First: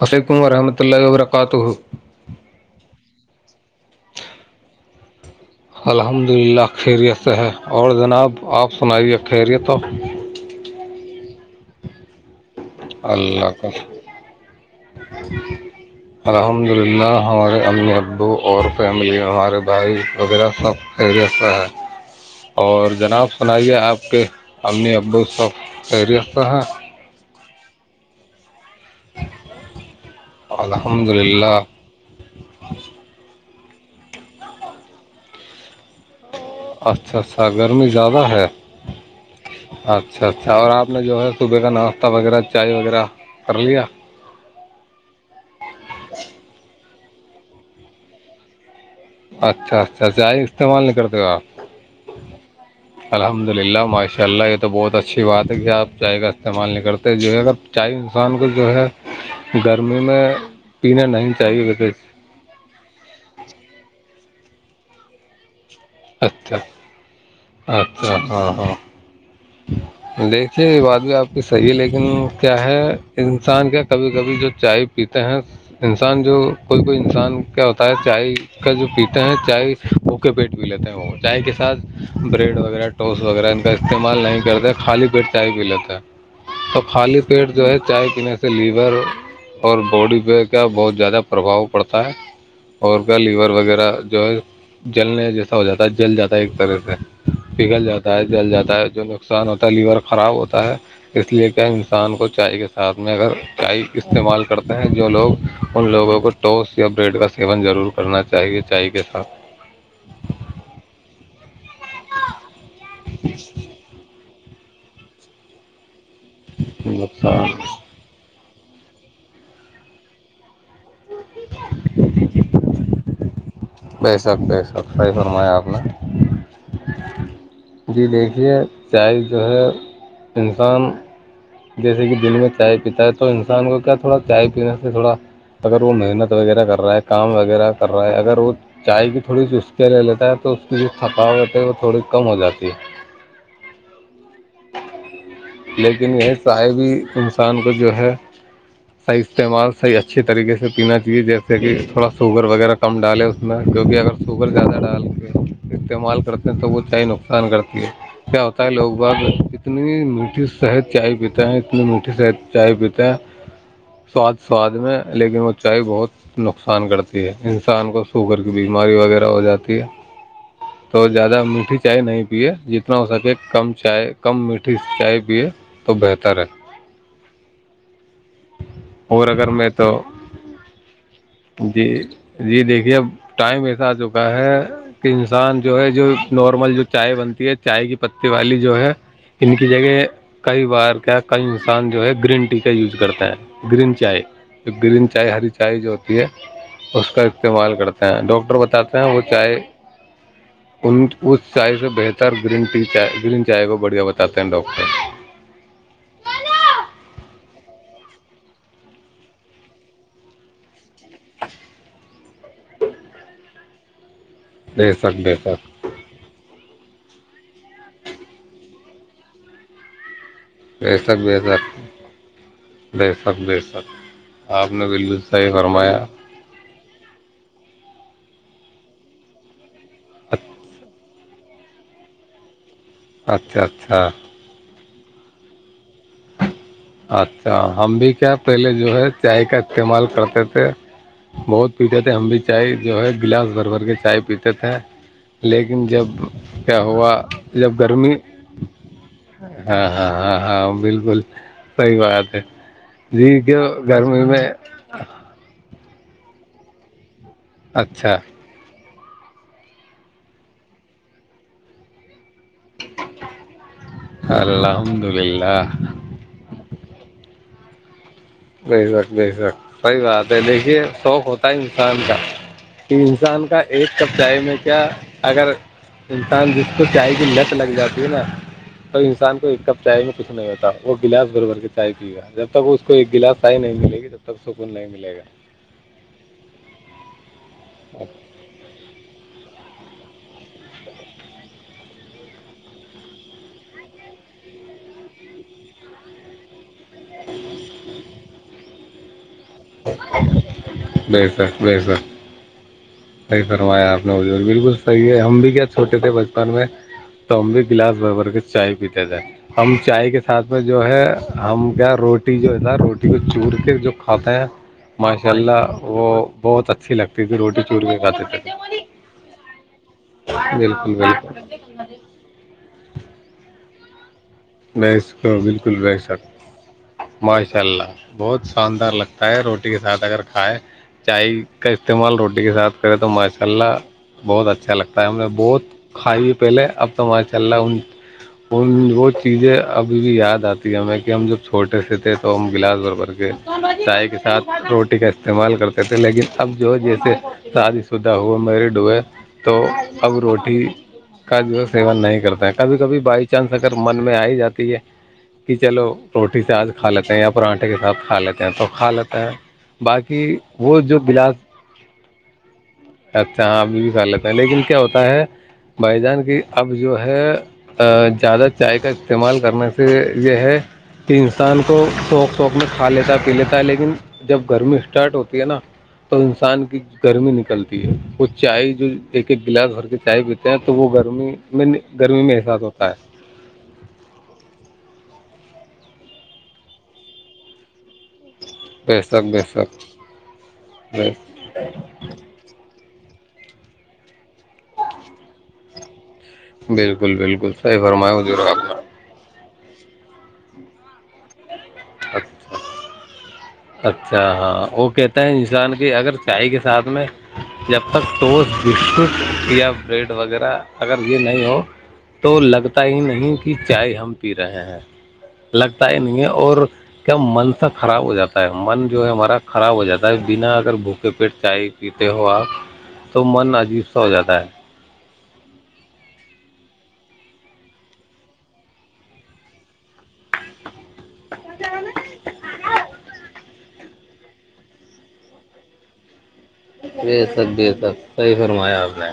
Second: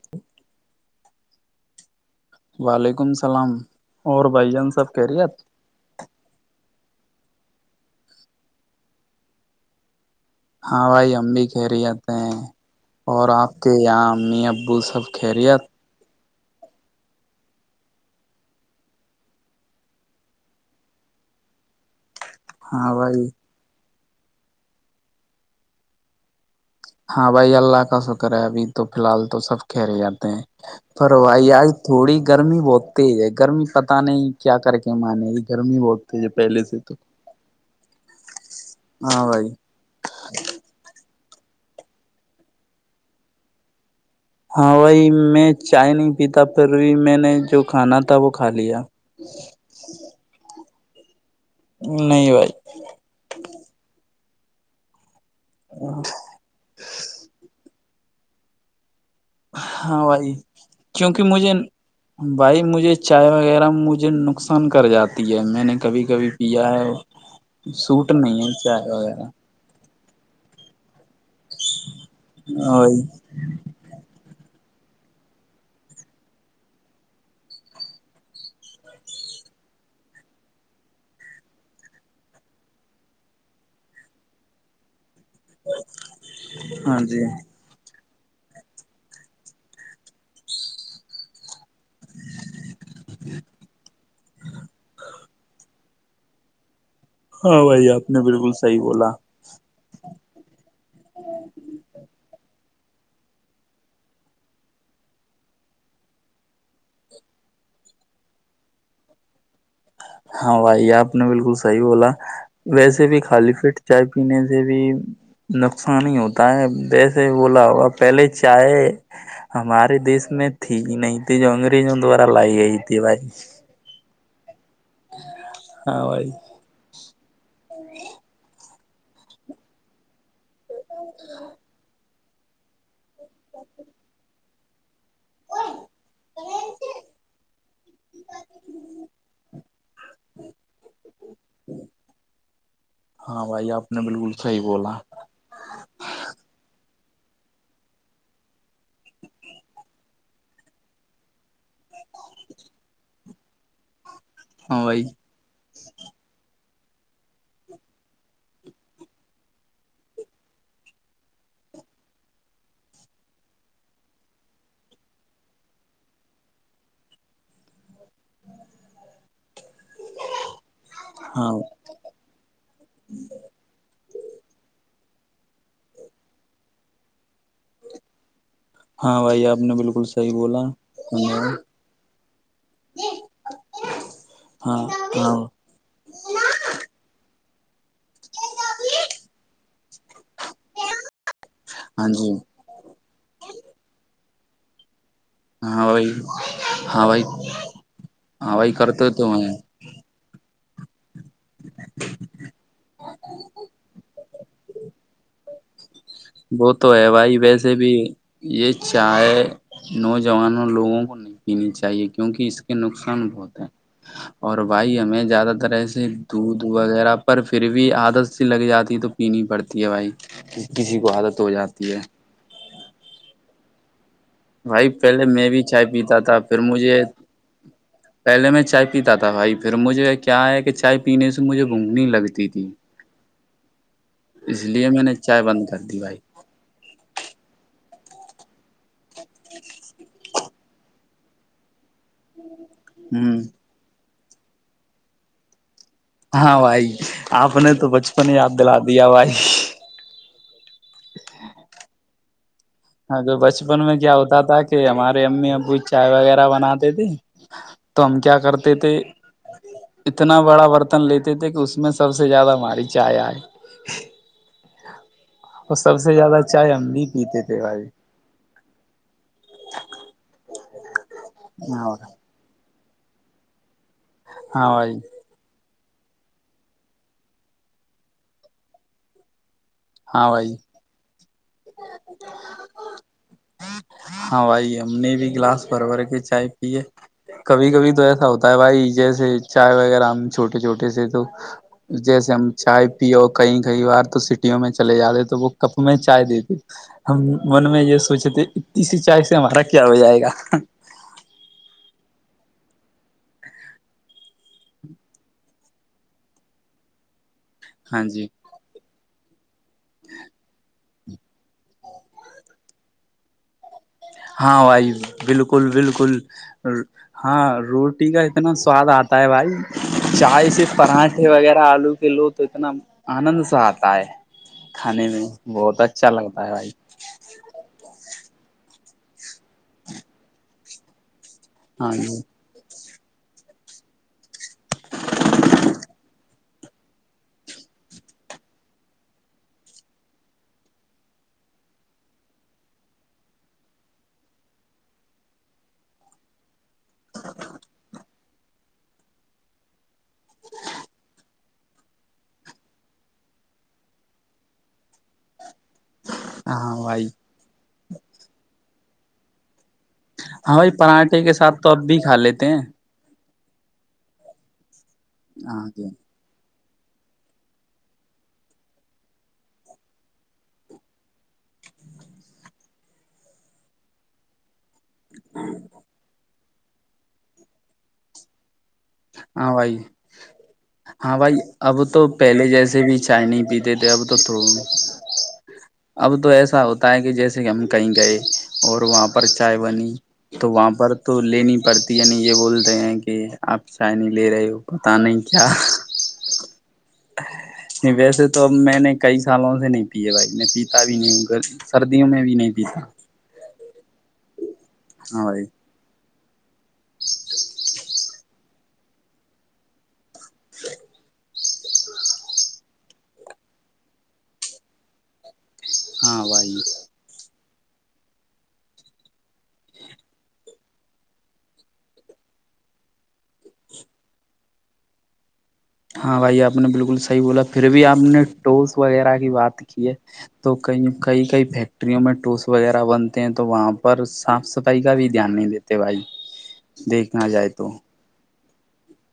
وعلیکم ورحمۃ اللہ وبرکاتہ وعلیکم السلام اور بھائی جان سب خیریت الحمد للہ خیریت سے ہے اور جناب آپ سنائیے خیریت ہو ہاں بھائی ہم بھی خیریت ہیں اور اللہ آپ کا کے یہاں امی ابو سب خیریت الحمد للہ ہمارے امی ابو اور فیملی ہمارے بھائی وغیرہ سب خیریت سے ہیں اور ہاں بھائی جناب سنائیے آپ کے امی ابو سب خیریت سے ہیں ہاں بھائی اللہ کا شکر ہے ابھی تو فی الحال تو سب خیریت ہیں الحمد پر بھائی للہ آج تھوڑی گرمی بہت تیز ہے گرمی پتا نہیں کیا کر کے مانے گی گرمی بہت تیج اچھا اچھا گرمی زیادہ ہے ہاں بھائی اچھا اچھا اور آپ نے جو ہے صبح کا ناشتہ وغیرہ چائے وغیرہ کر لیا ہاں ہھائ میں چائے نھیں پیتا پر میں نے جو کھانا تھا وہ کھا لیا اچھا اچھا چائے استعمال نہیں کرتے ھو اپ نہیں بھائی الحمد للہ معاشی اللہ کا تو بھت اچھی بات ہے کہ آپ چائے کا استعمال نہیں کرتے جو ہے اگر چاہے انسان کو جو ہے گرمی ہاں بھائی میں پینا کیونکہ نہیں مجھے چاہیے ویسے بھائی مجھے چائے وغیرہ مجھے نک نقصان کر جاتی ہے میں نے کبھی کبھی اچھا پیا ہے سوٹ اچھا نہیں ہاں ہے ہاں چائے وغیرہ دیکھیے بعد میں آپ کہ صحیح ہے لیکن کیا ہاں ہے بھائی انسان کا کبھی کبھی جو چائے پیتے ہیں انسان جو کوئی کوئی انسان کا ہوتا ہے چائے کا جو پیتے ہیں چائے بھوکے پیٹ پی لیتے ہیں وہ چائے کے ساتھ بریڈ وغیرہ ٹوس وغیرہ ان کا اسعمال استعمال نہیں کرتے خالی پیٹ چائے پی لیتے ہے تو ہاں خالی جی پیٹ جو ہے چائے پینے سے لیور اور باڈی پہ کیا بہت زیادہ پربھاؤ پڑتا ہے اور کیا لیور وغیرہ جو ہے جلنے جیسا ہو جاتا جل جاتا ہے ایک طرح سے ہاں بھائی پگھل آپ جاتا نے ہے جل بالکل جاتا صحیح ہے بو جو نقصان ہوتا [unintelligible] تلیور خراب ہوتا ہے [unintelligible] اس لیے کیا انسان کو چائے کے ساتھ ساتھ میں اگر چائے استعمال کرتے ہیں جو لوگ ان لوگوں کو ٹوس یا بریڈ کا سیون ضرور کرنا چاہیے چائے کے ساتھ [unintelligible] ہاں بھائی آپ نے بالکل [unintelligible] صحی بولا ویسے بھی خالی پٹ چائے پینے [unintelligible] بھی نقص [unintelligible] نہیں ہوتا ہے جیسے نقصان بولا ہوا پہلے [unintelligible] چاہے ہمارے دیس میں تھی نہیں ت جو انگریزوں دوبارا لائی گئی تھی باری بسک بےسک [unintelligible] فائی فرما آپ نے ہاں بھائی [unintelligible] جی دیکھیے چائے جو ہے انسان [unintelligible] ا [inaudible] جیسے کہ دل میں چائے پیتا ہے انسان کو کیا تھوڑا چیپ [unintelligible] اسپنس تھڑا [unintelligible] اگر وہ محنت وغیرہ کر رہا ہے کام وغیرہ کر رہا ہے اگر وہ چائے کی تھوڑی سی اسک لے لیتا ہے تو اس کی جو تھکاوت ہے وہ تھوڑی کم ہو جاتی ہے ہاں بھائی آپ نے بالکل صحیح بولا [unintelligible] لیکن یہی چائے بھی انسان کو جو ہے صحیح استعمال صحیح اچھے طریقے سے پینا چاہیے جیسے کہ تھوڑا شوگر وغیرہ کم ڈالے اس میں جوکہ اگر سوگرر کازا ہاں بھائی ڈالک [unintelligible] استعمال کرتے ہیں تو وہتی نقصان کرتی ہے کیا ہوتا ہے لوگ بھگ جتنی [unintelligible] میٹھی صحت چائے پیتے ہیں اتنی میٹھی صحد چائے پیتے ہیں سواد سواد میں لیکن وہ چائے بہت نقصان کرتی ہے انسان کو [unintelligible] سوگر کی بیماری وغیرہ ہو جاتی ہے تو زیادہ ہاں میٹھی چائے نہیں پیے جتنا ہو سکے کم چائے کم میٹھی چائے [unintelligible] بھی ہے تو بہتر ہے [unintelligible] ہاں اور بھائی اگر آپ میں نے تو بالکل صحیح بولا ہاں جی جی دیکھیے ا ٹائم ایسا آ چکا ہے کہ ہاں انسان جو ہے جو نارمل جو چائے بنتی ہے [unintelligible] چائے کی [unintelligible] پتی والی جو ہے ان کی جگہ کئی بار کیا کئی انسان جو ہاں ہے جی گرین ٹی کا یوز کرتا ہے گرین چائے بلن [unintelligible] چائے ہری چائے ہاں جو بھائی ہوتی ہے ہاں اس کا بھائی استعمال کرتے ہیں ہاں ڈاکٹر بھائی بتاتے کرتے ہیں وہ تو چائے [unintelligible] ان [unintelligible] اس چائے سے بہتر گرین ٹی گرین چائے کو بڑھیا بتا تتے ڈاکٹر [unintelligible] وہ تو ہے بھائی ویسے بھی یہ چائے نوجوانوں لوگوں کو نہیں پینی چاہیے کیونکہ اس کے نقصان بہت ہیں اور بے بھائی شک ہمیں بے زیادہ شک تر ای سے دودھ وغیرہ پر پھر بھی عادت سی لگ جاتی تو پینی پڑتی ہے بھائی کسی عادت ہو بزار جاتی ہے د سبب [unintelligible] س [unintelligible] بھائی پہلے میں بھی چائے پیتا تھا پھر مجھے پہلے میں چائے پیتا تھا بھائی پھر مجھے کیا ہے کہ چائے پینے سے مجھے گھونگنی لگتی تھی اچھا اچھا اس لیے میں نے چائے بند کر دی بھائی اچھا ہم بھی کیا پہلے جو ہے چائے کا استعمال کرتے تھے [unintelligible] بہت پیتے تھے ہم بھی چائے جو ہے ہوں گلاس بھر بھر کے چائے پیتا تھا لیکن لن جب ہاں کیا بھائی ہوا آپ نے جب تو گرمی بچپن یاد دلا دیا بھائی ہاں ہاں ہاں ہاں بالکل بات ہے [unintelligible] ہاں تو جی کی بچپن میں کیا گرمی ہوتا تھا کہ ہمارے امی ابو چائے وغیرہ بناتی تے تو اچھا ہم کیا کرتے تھے اتنا بڑا برتن لیتے تھے کہ اس میں سب سب سے زیادہ ہماری چائے آئے الحمد للہ اور سب سے زیادہ چائے ہم بھی پیتے تھے صی بھائی بے شک بے شک صحی بات ہے دیکھیے شوق ہوتا ہے ہاں انسان کا کہ انسان کا ایک کپ چائے میں ہاں کیا بھائی اگر انسان جس کو چاہے گ لت لگ جاتی ہے نا تو انسان کو ایک [unintelligible] چائے میں ہاں کچھ نہیں بھائی ہوتا وہ گلاس گربر [unintelligible] طائی کی گا جب تک اس کو ایک نہیں ملے گی تب تک ہاں سکون بھائی نہیں ہم نے ملے بھی گا گلاس بھر بھر کے چائے پیے کبھی کبھی تو ایسا ہوتا ہے بھائی جیسے چائے وغیرہ ہم چھوٹے چھوٹے سے تو جیسے ہم چائے پیو کہیں کئی بار تو سٹیوں میں چلے جاتے تو وہ کپ میں چائے دیتے ہم من میں یہ سوچے تھے ا سی چس ارا کیا ہو جائے گا بے شک بے شک صحیح فرمایا آپ نے بالکل صحیح ہے ہم بھی کیا چھوٹے تھے بچپن میں تو ہم بھی گلاس ہاں جی بربر کے چائے پیتے تھے ہم چائے کے ساتھ میں جو ہے ہم کیا روٹی جو ہے تھا روٹی کو چور کے جو کاتے ہیں ہاں بھائی ماشاء بالکل اللہ وہ بالکل بہت اچھی لگتی تھی ہاں روٹی چور کے روٹی کا کھاتے اتنا تھے سواد آتا ہے بھائی چائے سے بالکل پراٹھے بالکل وغیرہ آلو کے لو تو اتنا آنند سے آتا ہے میں کھانے اس کو بالکل بہت بے اچھا لگتا ہے بھائی شک ماشاء اللہ بہت شاندار لگتا ہے روٹی کے ساتھ اگر کھائے چائے کا ہاں استعمال جی روٹی کے ساتھ کرے تو ماشاء اللہ بہت اچھا لگتا ہے ہم نے بہت کھائی ہے پہلے اب تو ماشاء اللہ ان ان وہ چیزیں ابھی بھی یاد آتی ہے ہمیں کہ ہم جب چھوٹے سے تھے تو ہم گلاس بھربھر کے چائے کے ساتھ روٹی کا استعمال کرتے تھے لیکن اب جو جیسے سادی شدہ ہو میرڈ ہوئے تو اب روٹی کا جو ہے سیون نہیں کرتے ہیں کبھی کبھی بائی چانس اگر من آئی جاتی ہے کہ چلو روٹی سے آج ہاں کھ بھائی لیتے ہیں یا پراٹھے ے کے ساتھ کھا لیتے ہیں تو کھا لیتا ہیں باقی ہاں بھائی وہ جو پراٹھے کے ساتھ تو اب بھی کھا لیتے ہیں اچھااں ابھی بھی کا لیتے ہیں لن کیا ہوتا ہے ہے ہاں جی بھائی جان کی اب جو ہے زیادہ چائے کا استعمال کرنے سے یہ ہے کہ انسان کو سوک سوکھ میں کھا لیتا پی لیتا ہے لیکن جب گرمی اسٹارٹ ہوتی ہے نا تو ان سے ان کی گرمی نکلتی ہے وہ چائے جو ایک ایک ہاں گلاس بھائی بھر کے چائے پیتے ہیں تو وہ ہاں گرمی بھائی میں اب تو گرمی میں پہلے احساس جیسے ہوتا بھی ہے چائے نہیں پیتے تھے اب تو تھ اب تو ایسا ہوتا ہے کہ جیسے کہ ہم کہیں گئے اور بے وہاں پر شک بے چائے شک بنی تو وہاں پر بے تو لینی پڑتی یعنی یہ بولتے ہیں کہ شائنی لے رہے ہو پت نہیں کیا بالکل بالکل سح فرمیا ویسے جو تو اب آات میں نے کئی سالوں نہیں پیے بھائی میں پیتا بھی نہیں گھر سردیوں میں بھی نہیں اچھا پیتا اچھا ہاں وہ ہاں کہتا ہیں بھائی انسان کی اگر چائے کے ساتھ میں جب تک ٹز بسکٹ یا بریڈ وغیرہ اگر یہ نہیں ہو تو لگتا ہی نہیں کہ چائے ہم پی رہے ہیں لگتا ہی نہیں ہاں ہے بھائی اور کیا من سا خراب ہو جاتا ہے من جو ہے ہمارا خراب ہو جاتا ہے بنا اگر بھوکے پیٹ چائے پیتے ہو آپ تو من عجیب سا ہو جاتا ہے ہاں بھائی آپ نے بالکل صحیح بولا پھر بھی آپ نے ٹوس وغیرہ کی بات کی ہے تو کئی کئی کئی فیکٹریوں میں ٹولس وغیرہ بنتے ہیں تو وہاں پر صاف صفائی کا بھی دھیان نہیں دیتے بھائی بے دیکھنا سک جائے بے تو سک صحیح فرمایا اپپ نے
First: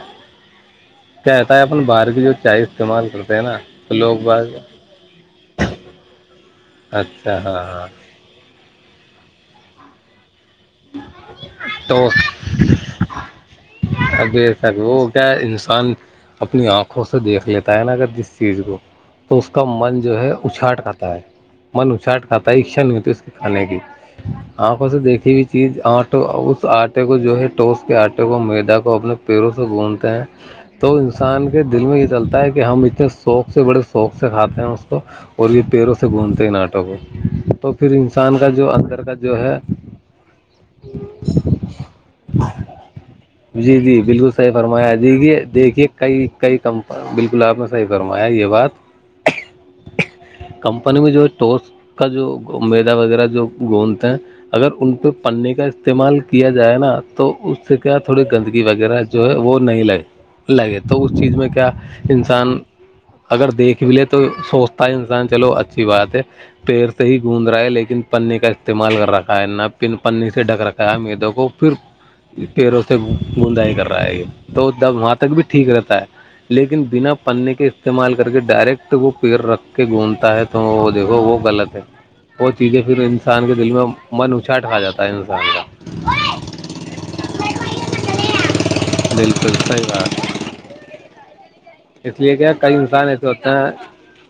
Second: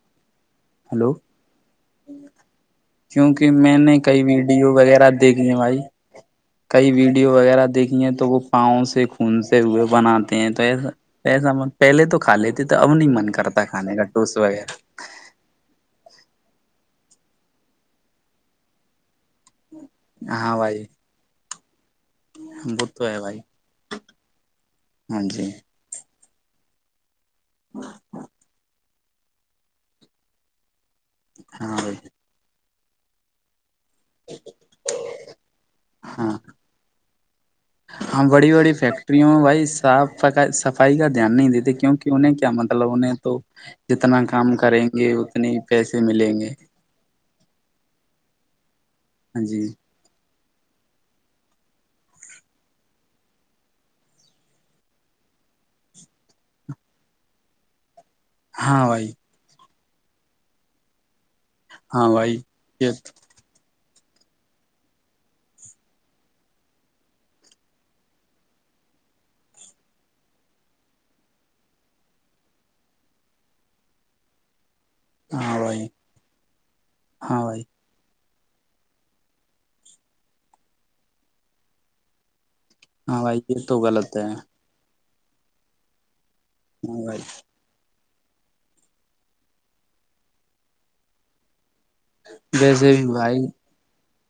ہلو کیا رہتا ہے اپن باہر کی جو چائے استعمال کرتے ہیں کیونکہ نا میں تو نے لوگ کئی بعض ویڈیو وغیرہ دیکھھی ہیں بھائی کئی ویڈیو اچھا ہاں وغیرہ ہاں دیکھی ہیں تو وہ پاؤں سے خون سے روئے بناتے توا ایسا پہلے تو کا لیتے تو اب نہیں من کرتا کھے کا ٹوس ابھی وغیرہ سب وہ کیا انسان اپنی آنکھوں سے دیکھ لیتا ہے نا اگر جس چیز کو تو اس کا من جو ہے ہاں اچھٹ بھائی رہتا ہے من چاٹ کھا شا وہ نہیں تو ہوتی ہے اس کے بھائی کھانے کی آنکھوں سے ہاں دیکھی ہوئی جی چیز آٹ آرٹ جو ہے ٹوس کے آٹے کو میدا کو وہ اپنے پیروں سے بھونتے ہیں تو انسان کے ہاں دل بھائی میں یہ چلتا ہے کہ ہم انے شوق سے بڑے شوق سے کھاتے ہیں اس کو اور یہ پیروں سے ہاں گھومتے ہیں ان آٹو کو تو پھر ہاں انسان کا بڑی جو بڑی اندر کا فیکٹریوں جو میں ہے بھائی صاف صفائی کا دھیان نہیں دیتے کیونکہ انہیں کیا مطلب انہیں تو جی جی جتنا بالکل صحیح کام کریں فرمایا گے دیجیے اتنے ہی دیکھیے پیسے کئی ملیں گے کئی کمپ بالکل آپ نے صحیح فرمایا یہ بات ہاں جی کمپنی میں جو ہے ٹوس کا جو میدا وغیرہ جو گوند ہیں اگر ان پہ پنے کا استعمال کیا جائے نا تو اس سے کیا تھوڑی گندگی ہاں وغیرہ بھائی جو ہے وہ نہیں لگ [unintelligible] لگے تو اس چیز میں کیا ہاں [unintelligible] بھائی انسان یہ اگر دیکھ بھی لے تو [unintelligible] تو سوچتا ہے انسان چلو اچھی بات ہے پیر سے ہی گوندھ رہا ہے لیکن پنی کا استعمال کر رکھا ہے نہ پن پنی سے ڈھک رکھا ہے میدوں کو پھر [unintelligible] پھر اسے بوندائی کر رہا ہے یہ تو [unintelligible] وہاں تک بھی ہاں ٹھیک بھائی رہتا ہے لیکن بنا ہاں پنے بھائی کے استعمال کے [unintelligible] کر کے ڈائریکٹ وہ پیڑ رکھ کے گھندتا ہے تو وہ دیکھو وہ غلط ہے [unintelligible] وہ چیزیں پھر ہاں بھائی انسان کے یہ دل تو میں غلط ہے من اچاٹھا جاتا [unintelligible] ٹم سا [unintelligible] ہاں [unintelligible] دل پڑت ہے اور [unintelligible] اس لیے کیا کئی ویسے بھی انسان ایسے بھائی ہوتا ہیں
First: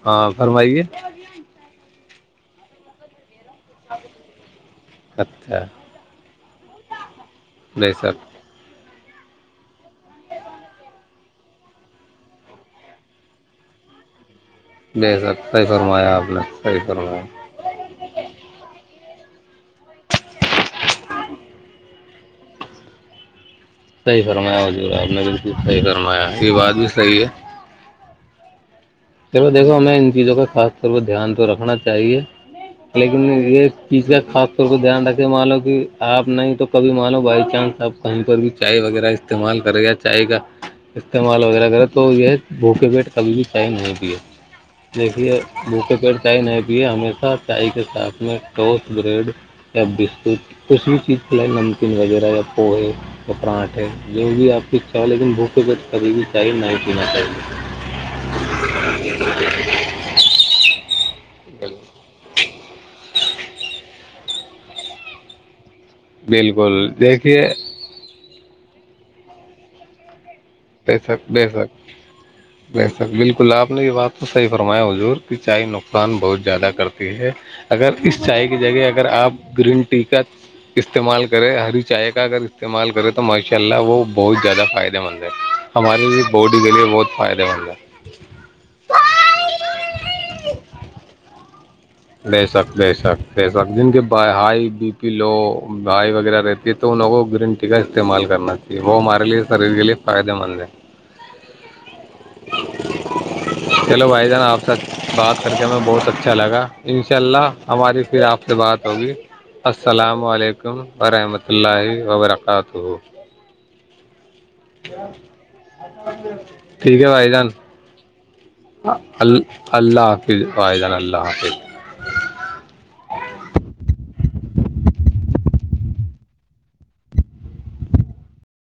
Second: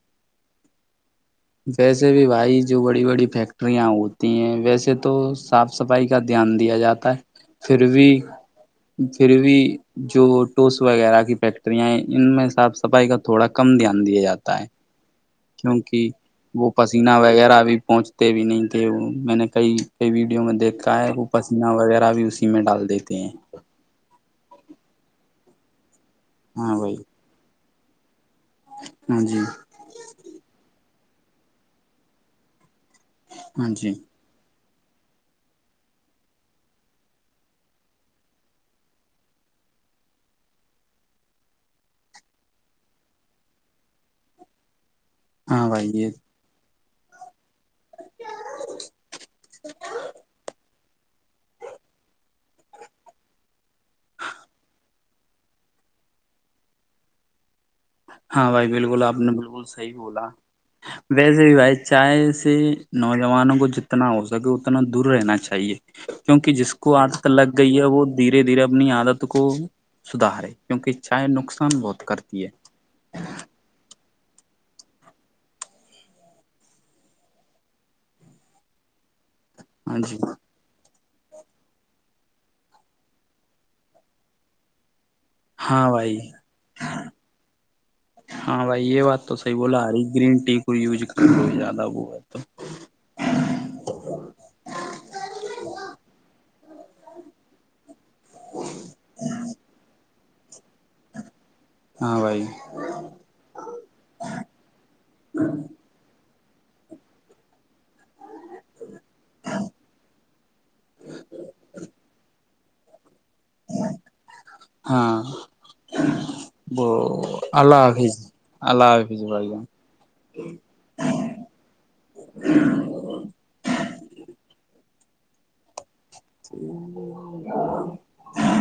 ہاں فرمائیے [unintelligible] جی [unintelligible] سے بھی بھائی جو بڑی بڑی فیکٹری [unintelligible] یاں ہوتی ہیں ویسے تو اچھا صاف صفائی کا دھیان دیا جاتا ہے پھر نہیں بھی سر [unintelligible] پھر بھی جو ٹوس وغیرہ کی فیکٹریاں ہیں ان میں صاف صفائی کا تھوڑا کم دھیان دیا جاتا ہے بے شک صحیح کیونکہ فرمایا آپ نے وہ صحیح پسینہ فرمایا وغیرہ بھی پہنچتے بھی نہیں تھے میں نے کئی کئی ویڈیو میں دیکھا ہے وہ پسینہ وغیرہ بھی اسی میں ڈال دیتے ہیں [unintelligible] ج گا [unintelligible] یہ بات ہاں بھی بھائی صحیح ہے [unintelligible] ہاں [unintelligible] چھو دھو ہمیں ان چیزوں کا کاتھ سر وہ دھیان تو رکھنا چاہیے [unintelligible] کالیک یہ ہاں جی پیزا کا کو دھیان رکھے مان لو کہ آپ نہیں تو کبھی مان لو بائی چانس آپ کہیں پر بھی چائے وغیرہ استعمال کریں یا چائے کا استعمال وغیرہ کریں تو یہ بھوکے پیٹ کبھی بھی چائے نہیں [unintelligible] شکریہ [unintelligible] دیکھیے ہاں بھائی بھوکے یہ پیڑ چی نہیں [unintelligible] ہمیشہ چائے کے [unintelligible] آپ میں ٹوسٹ بریڈ یا بسکٹ [unintelligible] کچھ بھی چیز کےائی نمکین وغیرہ یا پوہ یا پراٹھ ہے جو بھی آپ کی اچھا ہو لیکن بھوکے گچ کھی بھی چاہیے نہیں پینا چاہیے [unintelligible] ہاں بھائی بالکل [unintelligible] بولا آپ نے بالکل صحیح بولا ویسے [unintelligible] ی ب چائے سے [unintelligible] نوجوانوں کو جتنا ہو سکے اتنا دور رہنا چاہیے [unintelligible] کیونکہ جس بالکل کو آد دیکھیے لگ گئی ہے وہ دھیرے دھیرے اپنی عادت کو سدھارے کیونکہ چائے نقصان بہت کرتی ہے ویسا بالکل آپ نے یہ بات تو صحیح فرمایا حضور کہ چائے نقصان بہت زیادہ کرتی ہے اگر اس چائے کی جگہ اگر آپ گرین ہاں ٹی جی کا ک استعمال کرے ہری چائے کا اگر استعمال کرے تو ماشاء اللہ وہ بہت زیادہ فائدہ مند ہے ہاں ہمارے بھائی لیے باڈی کے لیے بہت فائدہ مند ہے ہاں بھائی یہ بات تو سی بولا ار گن ٹی کوئی یز کر ج لے سک لے سک لے سک جن کے ہائی بی پی لو بائی وغیرہ رہتے [inaudible] استعمال کرنا چاہیے وہ ہمارے لیے شریر کے لیے فائدے مند ہے ہاں بھائی چلو بھائی جان آپ سے بات کر کے میں بہت اچھا چلا گا انشاء اللہ ہماری پھر آپ سے بات ہوگی السلام علیکم ورحمۃ اللہ وبرکاتہ [inaudible] ہاں وہ ٹھیک ہے بھائی جان اللہ حافظ اللہ حافظ ال بھائی جان اللہ حافظ ودان اللہ حافظ [inaudible]